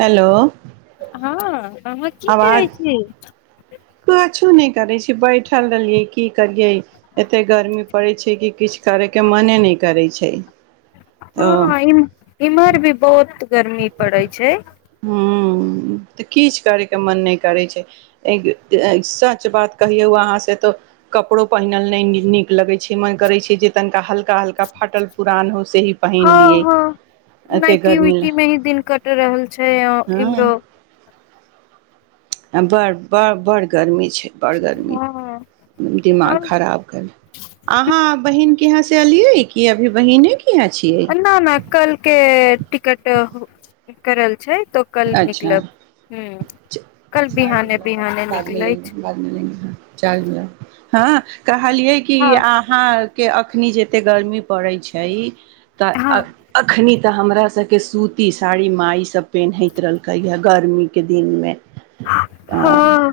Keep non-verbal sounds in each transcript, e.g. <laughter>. hello हँ अहां की करै छी कुछो नहि करै छै बैठल रहलियै की करियै एतेक गर्मी पड़ै छै कि किछु करयके मने नहि करै छै तऽ हँ इ इम्हर भी बहुत गर्मी पड़ै छै हूँ तऽ किछु करयके मन नहि करैत छै सच बात कहियौ अहाँसँ तऽ कपड़ो पहिनल नहि नीक लगैत छै मन करैत छै जे तनिका हल्का हल्का हल्का फाटल पुरान हो से ही पहिन हँ लियै हँ एते गर्मी ल इम्रो <unintelligible> आ बड़ ब बड़ गर्मी छई बर गर्मी दिमाग हँ खराब कईल आहा के बहिन यहाँ से अलिय है की अभी बहिने के यहाँ छियै अना न कालके टिकेट करल छै तो कल निकलब अच्छाच हूँ कल चार्ज बिहाने में लगा बिहाने बाद में निकलै छै लेंगे बाद में लेंगे चार्ज में लगा हँ कहलियै कि हँ अहाँके अखनी जतेक गर्मी पड़ैत छै त हँ अखनि तऽ हमरा सबके सूती साड़ी माइ सब पेनहाइत रहलकै हा गर्मी के दिन मे हँ हं आ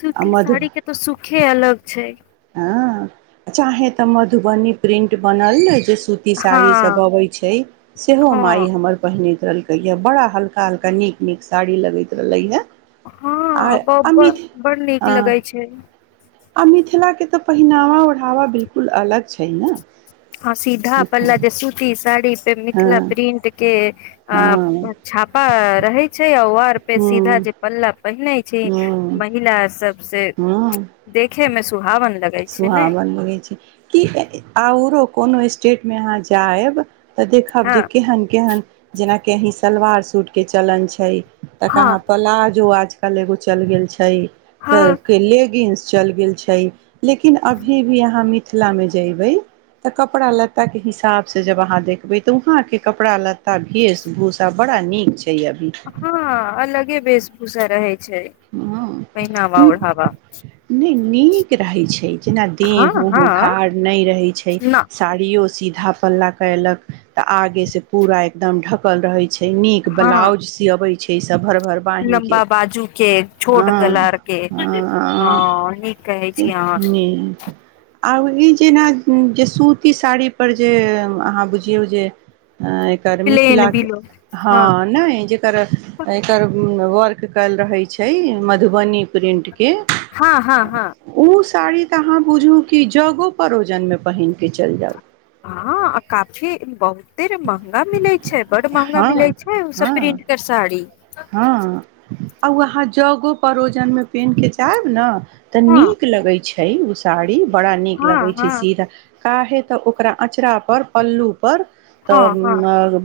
सुूती मधु साड़ी के त सुखे अलग छै चाहे त मधुबनी प्रिंट बनल सूती हँ साड़ी सब अबे छै सेहो मई हँ हमर पहिने छै ललके ये बड़ा हल्का हल्का नीक नीक साड़ी लगेैत रहले ये हँ ब ब बड़ नीक अ लगै छै आ मिथिला तऽ पहिनावा ओढ़ावा बिल्कुल अलग छै ने हँ सीधा पल्ला मिथिला जे सूती साड़ी मिथिला हँ प्रिंट के हे अ हँ छापा रहै छै अउर पे सीधा हूँ जे पल्लव पहिनै छै हूँ महिला सब से हूँ देखे मे सुहावन लगै छै ने सुहावन लगै छै कीहे ये आरो कोनो स्टेट मे अहाँ जाएब तऽ देखब हँ जे केहन केहन जेना की आंही सब सलवार सूटके चलन छै तऽ हँ कहाँ प्लाजो आज कल एगो चल गेल छै तऽ हँ केले गींस चल गेल छै लेकिन अभी भी अहाँ मिख मिथिला में जैबे ते कपड़ा लत्ता के हिसाब से जब अहाँ देखबे ते उहां के कपड़ा लत्ता वेश भूषा बड़ा नीक छै अभी हँ अलगे वेशभूषा रहै छै हां हु पहिनावा ओढ़ावा हुम् नीक रहै छै जेना हँ देह उह हँ उघार नहि रहे छै न साड़ियो सीध धा पल्ला कलक ते आगे से पूरा एकदम ढकल रहे छै नीक हँ ब्लाउज सियाबै छै छ त भर भर बाहि लम्बा के बाजू के छोट गला के हँ ह नीक कहै छी अहाँ अबही जेना जे सूती साड़ीपर जे अहाँ बुझियौ जे एकर प्लेन मिथिला के बिलो हँ हाँ नहि एक एकर वर्क कल रहे छै छै मधुबनी प्रिंट के हँ हँ हँ ओ सब साड़ी तऽ अहाँ बुझू कि जगो परोजनमे पहिनके चलि जाउ हँ आ काफी बहुत तेर महंगा मिलैत छै बड महँंगा मिलै हँ छै ओ सब हँ प्रिंट के साड़ी हँ आ ओ अहाँ जगो परोजनमे पहिनके चाहब ने तऽ हँ नीक लगै छै तय ओ साड़ी बड़ा नीक हँ लगै छै हँ सीधा काहे तऽ ओकरा अँचरा पर पल्लू पर त हँ हँ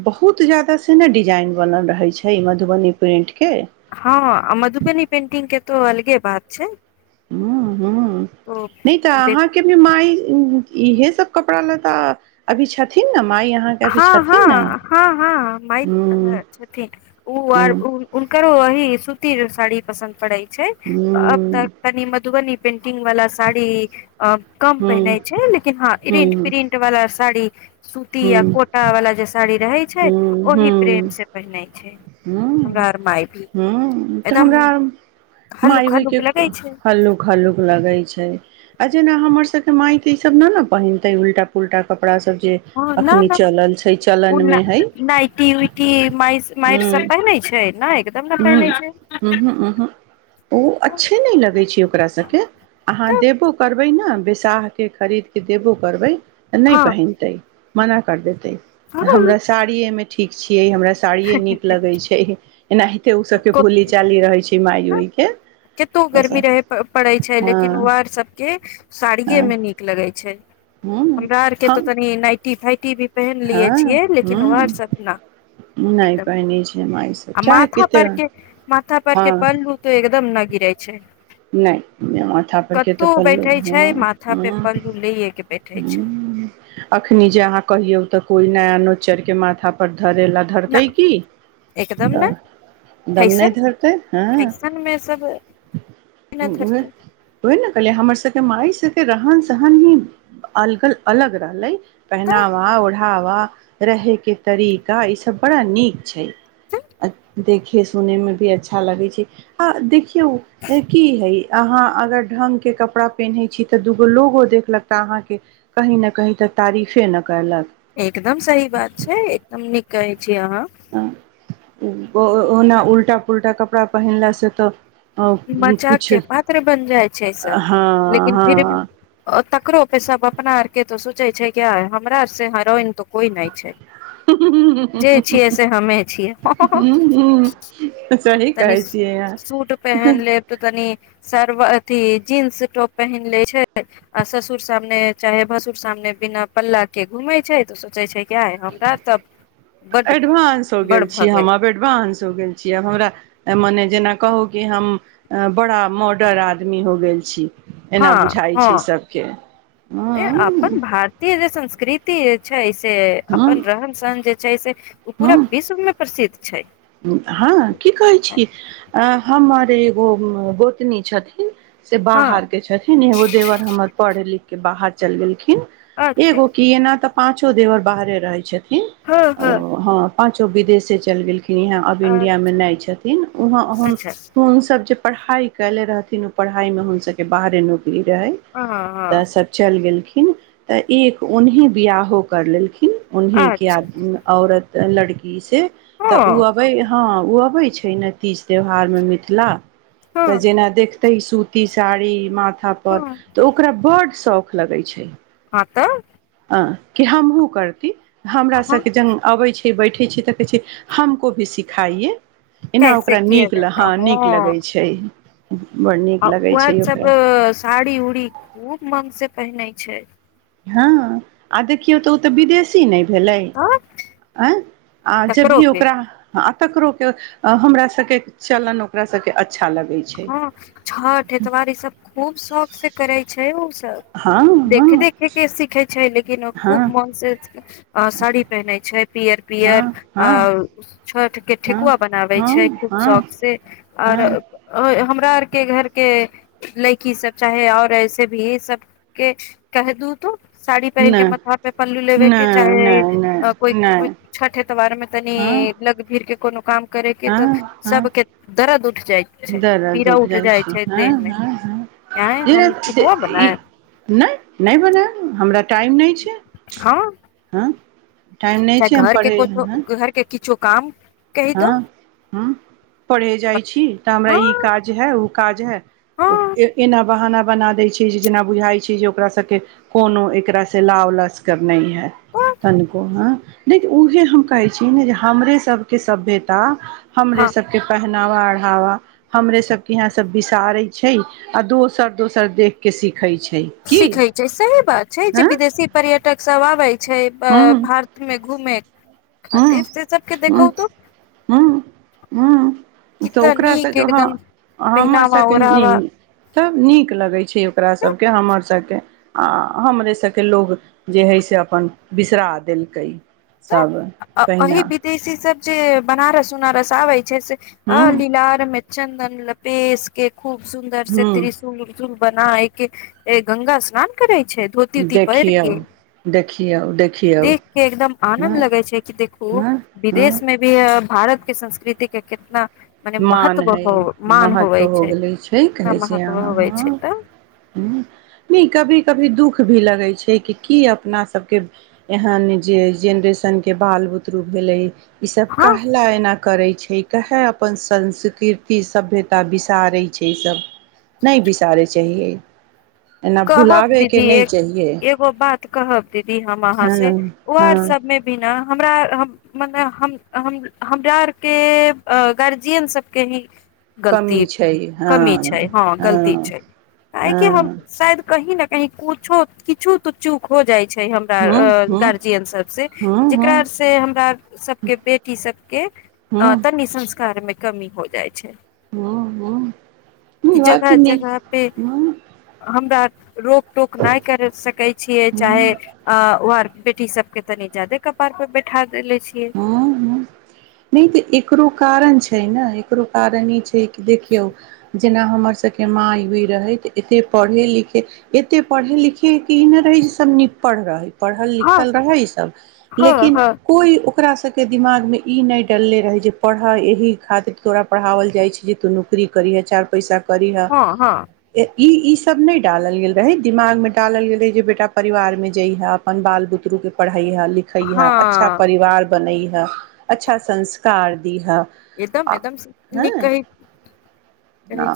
बहुत जादा से ने डिजाइन बनल रहे छै मधुबनी प्रिंट के हँ मधुबनी पेंटिंग के तो अलगे बात छै हँ ह तो नहि तऽ देख अहाँके भी माय इहे सब कपड़ा लता अभी छथिन न हँ हँ हँ हँ माय हूँ छथिन ओ आर हूँ हुनकरो अह सुतिर सारी पसन करै छै अब तक कनी मधुबनी पंट टिंग वाला साड़ी अ कम पहिनेय छै लेकिन हँ इरींट प्रिंट वला साड़ी सूती हँ <unintelligible> साड़ी रहै छै ओहि प्रेम से पहिनै छै हमरा आरम ह तऽ हमरा हल्लुक मायबहिके हल्लुक लगै छै हल्लूक हल्लुक लगैत छै आ जेना हमर सभके मायके ईसभ न ने पहिनते उल्टा पुलटा कपड़ा सब जे हँ नहि अखनी न चलल छै ओ चलन मे हइ नइटी उइटी माइर माइर सब पहिने छै ने एकदम न ह पहिनै छै ह्म हू ह हू ओ अच्छे नहि लगै छै ओकरा सबके अहाँ तऽ देबो करब करबै ने बैसा के खरीद के देबो करबै नहि हँ पहिनतै मना कर दे हँ हमरा सारिये मे ठीक छियै हमरा साड़िये नीक लगे छै एना ओ सब के भोली चाली रहै छै केतो गर्मी हँ रहै पड़ैत छै लेकिन आर सभके हँ साड़ियेमे नीक लगैत छै ह हमरा आरके तऽ हम तनि नाइटी फाइव टी वी पहिन लिये हँ छियै ह लेकिन वर सब न नहि एकदम पहिनै छै माय सभ आ चाहे माथा कते पर के माथा पर के हँ पल्लू तऽ एकदम न गिरै छै नहि माथा पर के तऽ कतौ पल बैठे छै माथा ह पे ह पल्लू लेे के बैठे छै अखनी जे अहाँ कहियौ तऽ कोइ नया चर के माथा पर धरेला न धरतै कि एकदम त ने दम नै फैशन धरतै आ फैशन मे सब ने धरते ओहीना कहलियै हमर सबके मााय सबके रहन सहन ही अलगल अलग रहले तऽ पहनावा ओढ़ावा रहे के तरीका ई सब बड़ा नीक छै देखे सुने मे भी अच्छा लगे छै आ देख एक <unintelligible> कि हे अहाँ अगर ढंग के कपड़ा पहिनेे छी तऽ दूगो लोगो देखलक तऽ अहाँ के कहीं न कहीं त तारीफे न केलक एकदम सही बात छै एकदम नीक कहै छी अहाँ ओ ओ ओना उल्टा पुल्टा कपड़ा पहिनला से तऽ मजाक के किछु पात्र बन जाइ छै सब हँ लेकिन फिर भी हँ तकरो पे सब अपना आर के तऽ सोचे छै कि हमरा आर से हेरोइन तऽ कोई नहि छै जे छियै से हमे हुँ छियै हुँ तनी सूट पेहेन लेब तऽ तनी सर्व अथी जींस टॉप पहिन ले छै आ ससुर सामने चाहे भसुर सामने बिना पल्ला के घूमे छै तऽ सोचे छै क्या है हमरा तब बड एडवांस हो बड़ गेल छीयै भगै हम आब एडवांस हो गेल छीयै आब हमरा मने जेना कहू कि हम बड़ा मोडर आदमी हो गेल छी एना हँ बुझाइ हँ छै सभके ह ए अपन भारतीय जे संस्कृति छै से ह अपन रहन सहन जे छै से उ पूरा विश्व में प्रसिद्ध छै छै हाँ की कहै छिय ऐं हमर एगो गोतनी छथिन से हँ बाहर के छथिन एगो देवर हमर पढ़े लिख के बाहर चल गैलखिन अच्छा एगो की ऐना त पाँचो देवर बाहरे रहैत छथि कि हँ हँ अरो ह पाँचो विदेश से चल गेलखिन इहां अब इंडिया अच्छा मे नयि छथिन अच्छा पढ़ाई कयले रहथिन ओ पढ़ाइमे हुंसके बाहरे नौक रहै हँ तऽ हँ सब चल गेलखिन तऽ एक उन्हि बियाहो कर लेलखिन लेकिन उनहिके अच्छा आदमी औरत लड़की से तऽ उ हँ अबै हाँ ओ अबैत छै ने तीज त्यौहारमे मिथिला तऽ हँ जेना देख त ई सूती साड़ी मा था पर हँ तऽ ओकरा बड शौख लगै छै हँ तऽ अ कि हमहू करती हमरा हँ सबके जन अबै छै बैठे छी तऽ कहै छै हमको भी सिखाइए एना कैसे ओकरा किया नीक हाँ जाता नीक हँ लगै छै बड़ नीक आ ओ लगै छै उहेसब ओकरा साड़ी उड़ी खूब मन से कहि नहि छै हाँ आ देखियौ तऽ ओ तऽ विदेशी नहि भेलै तऽ अ आ ज तकरो भी पे ओकरा तकरो के हमरा सब के चलन ओकरा सब के अच्छा लगै छै हँ छठ एतवार ई सब खूब शौक से करै छै छै उ <unintelligible> हँ देखे हँ देखे के सीखे छै लेकिन हँ खूब मन से साड़ी पहिनेै छै पियर हँ पियर आ हँ छठ के हँ ठेकुआ बनाबै हँ छै खूब हँ शौख से आर हँ हमरा आरके घर के लइकी सब चाहे और ऐसे भी ई सबके कह दू तू साड़ी पहिन के नहि माथबा पे पल्लू लेबे के नहि चाहे नहि कोइ नहि नहि छठ एतबार मे हँ तनी लग भीर के कोनो काम करे के तऽ हँ हँ सबके दरद उठ जाय छै दरद पीड़ा उठ जायि जाइ छै देह मे आंय ए हम ठेकुआ ए बनायब नहि बनायब हमरा टाइम नहि छै हँ ह टाइम नहि छै हम पढ़ै हे जो काम कहि दो हँ ह पढ़े जाइ छी तऽ हमरा हँ ई काज है काज है हँ एना बहाना बना दै छी जे जेना बुझाइ छै जे ओकरा सबके कोनो एकरा से लाव लस्कर नहि है हँ तनिको ह नहि उहे हम कहै छी ने जे हमरे सब के सभ्यता हमरे हँ सबके पेहने ला वा अढ़ावा हमरे सब के यहा सब बिसारे छै आ दोसर दोसर देख के सीख सिखे छै सही बात छै जे हँ विदेशी पर्यटक सब आबै छै भारतमे घुमेैत हँ हँ हँ हँ तऽ कितना ओकरा नीक हं एकदम हमर पहिनावा सभके ओढ़ावा तब नीक लगैत छै ओकरा सभके हमर सभके आ हमरे सभके लोग जे हइ से अपन बिसरा देलकै सब अही तहिना विदेशी सबजी बनारस उनारस आबै जे से ह हूं लीलाार मे चन्दन लपेस के खूब सुन्दर से हूं त्रिशूल उशूल बनाैके ए गंगा स्नान करै छै धोती उती पहिर देखियौ के देखियौ देखियौ देख के एकदम आनंद हँ लगे छै कि देखू हँ हँ विदेश मे भी भारत के संस्कृति के केतना मान है महत्व हो गेले छै कितना कहै छै महत्व होवे अहाँ छै तऽ न कभी कभी दुःख दुख भी लगै छै कि की अपना सबके एहन जे जेनरेशनके बाल बुतरू भेलै ई सब हँ कहला ए न करै छै कहे अपन संस्कृर्ति सभ्यता बिसारै छै ई सभ नहि बिसारै चाहियै एना कहब भुलाबयके दीदी नहि एक चाहियै एगो बात कहब दीदी हम अहाँ से व आर हँ सबमें भी ना हमरा मने हम हमरा आर के गार्जियन सबके ही कमी गलती छै हँ कमी छै हँ हँ सायद कही ने कही कुछो किछु तऽ चूक हो जाय छै छै हमरा हँ हँ हँ गार्जियन सब से हँ जेकरा से हमरा सबके बेटी सबके अ हँ तनी संस्कार मे कमी हो जाइ छै हँ हँ कि बात जगह नहि जगह पे हॅं हमरा रोकटोक नहि कर सकैत छियै हँ चाहे अ बेटी सबके तनी जादे कपार बैठा देले छियै ह ह नहि तऽ एकरो कारण छै ने ककरो कारण ई छै कि देखियौ जेना हमर सबके माँई उईी रहै एते पढ़े लिखे एते पढ़े लिखैके ई नहि रहै जे सभ नि पढ़ रहै पढ़ल हँ लिखल रहै ई सब हँ लेकिन हँ कोइ ओकरा सबके दिमागमे ई नहि डरले रहै जे पढ़ एहि खातिर तोरा पढ़ाओल जाइ छै जे तू नौकरी करिहे चारि पैसा करह हँ हँ ए इ इ सब न डालल गेल रहे दिमाग में डालल गेल रहे जे बेटा परिवार में जई हा अपन बाल बुतरु के पढ़ा पढैय लिखै है अच्छा हँ परिवार बनै है अच्छा संस्कार दीहे एकदम आ एकदम नै हँ कहै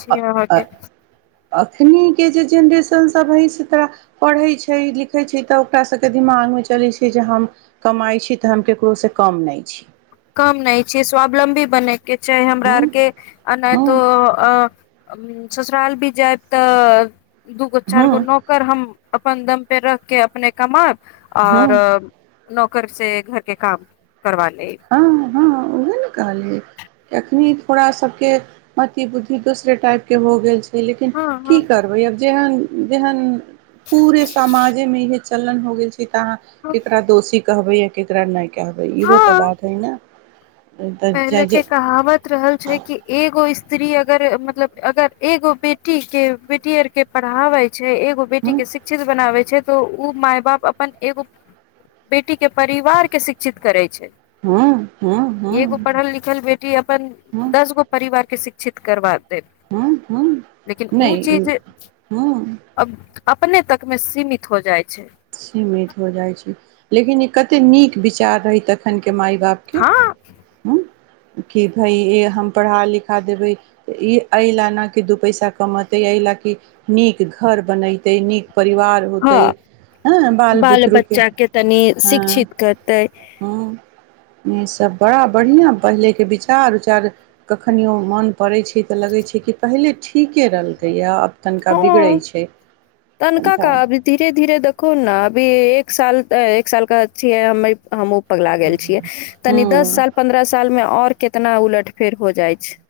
छैये आहाँ के एखनिके जे जेनरेशनसभ हइ से तोरा पढ़ैत छै लिखैत छै तऽ ओकास सभके दिमागमे चलैत छै जे हम कमाइत छी तऽ हम ककरोसँ कम नहि छी कम नहि छय स्वावलम्बी बने के ने चाहै हमरा हूँ आरके नहि हूँ तो ससुराल भी जायब तऽ दूगो चारि हूँ गो नौकर हम अपन दम पे रख के अपने कमा हूँ आओर नौकर से घरके काम करवा लेब ह उऊहे ने कहलिय अखनी थोड़ा सब के मति बुद्धि दोसरे टाइप के हो गेल छै लेकिन हँ की हँ करबै आब जेहन जेहन पूरे समाजमे यै चलन हो गेल छै इत कहाॅं हँ केकरा दोषी कहबे या केकरा नहि कहबे इहो तऽ हँ बात छैना पहिले के कहावत रहल छै कि एगो स्त्री अगर मतलब अगर एगो बेटी के बेटी आर के पढ़ाबैय छै एगो बेटी हँ के शिक्षित बनाबे छै त ओ माय बाप अपन एगो बेटी टी के परिवारके शिक्षित करै छै हँ हँ हँ एगो पढ़ल लिखल बेटी अपन हँ दस गो परिवार के शिक्ष क्षित करबाक हँ ह नहि चीज ह अब अपने तक में सीमित हो जाइ छै सीमित हो जाइत छै लेकिन ई कतेक नीक विचार रही तखन के माय बापके हँ ह कि भइ हम पढ़ा लिखा देबै ई एहि लेल नहि कि दू पैसा कमतै एहि लेल कि नीक घर बनतै नीक परिवार होतैय हँ बाल बच्चाके तनी हँ शिक्षित करतैय सभ बड़ा बढ़ियां पहिलेके विचार उचार कखनियो मन पड़ै छै तऽ लगैत छै कि पहिले ठीके रहलकैए तनिका बिगड़ै हँ छै तनका का तनिका अभी धीरे धीरे कोन ने वे अभी एक साल एक साल के छीयै हमहुँ पगला गेल छिय तनी दस हँ साल पंद्रह साल मे आओर केतना उलट फेर हो जाइ छै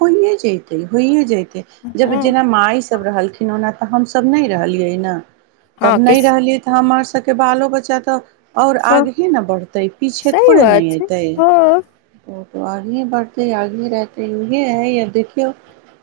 होइए जेते होइए जेतै जब हँ जेना माइ सभ रहलखिन ओना तऽ हमसभ नहि रहलियै नय तब हँ नहि किस रहलिय थ हमर स सबके बालो बच्चा तऽ ओर हँ आगहे ने बढ़तै पीछे सही थोड़े बात नहि छै एतैय हँ आगही बढ़तै आगही रहैतै इहे है आ देखियौ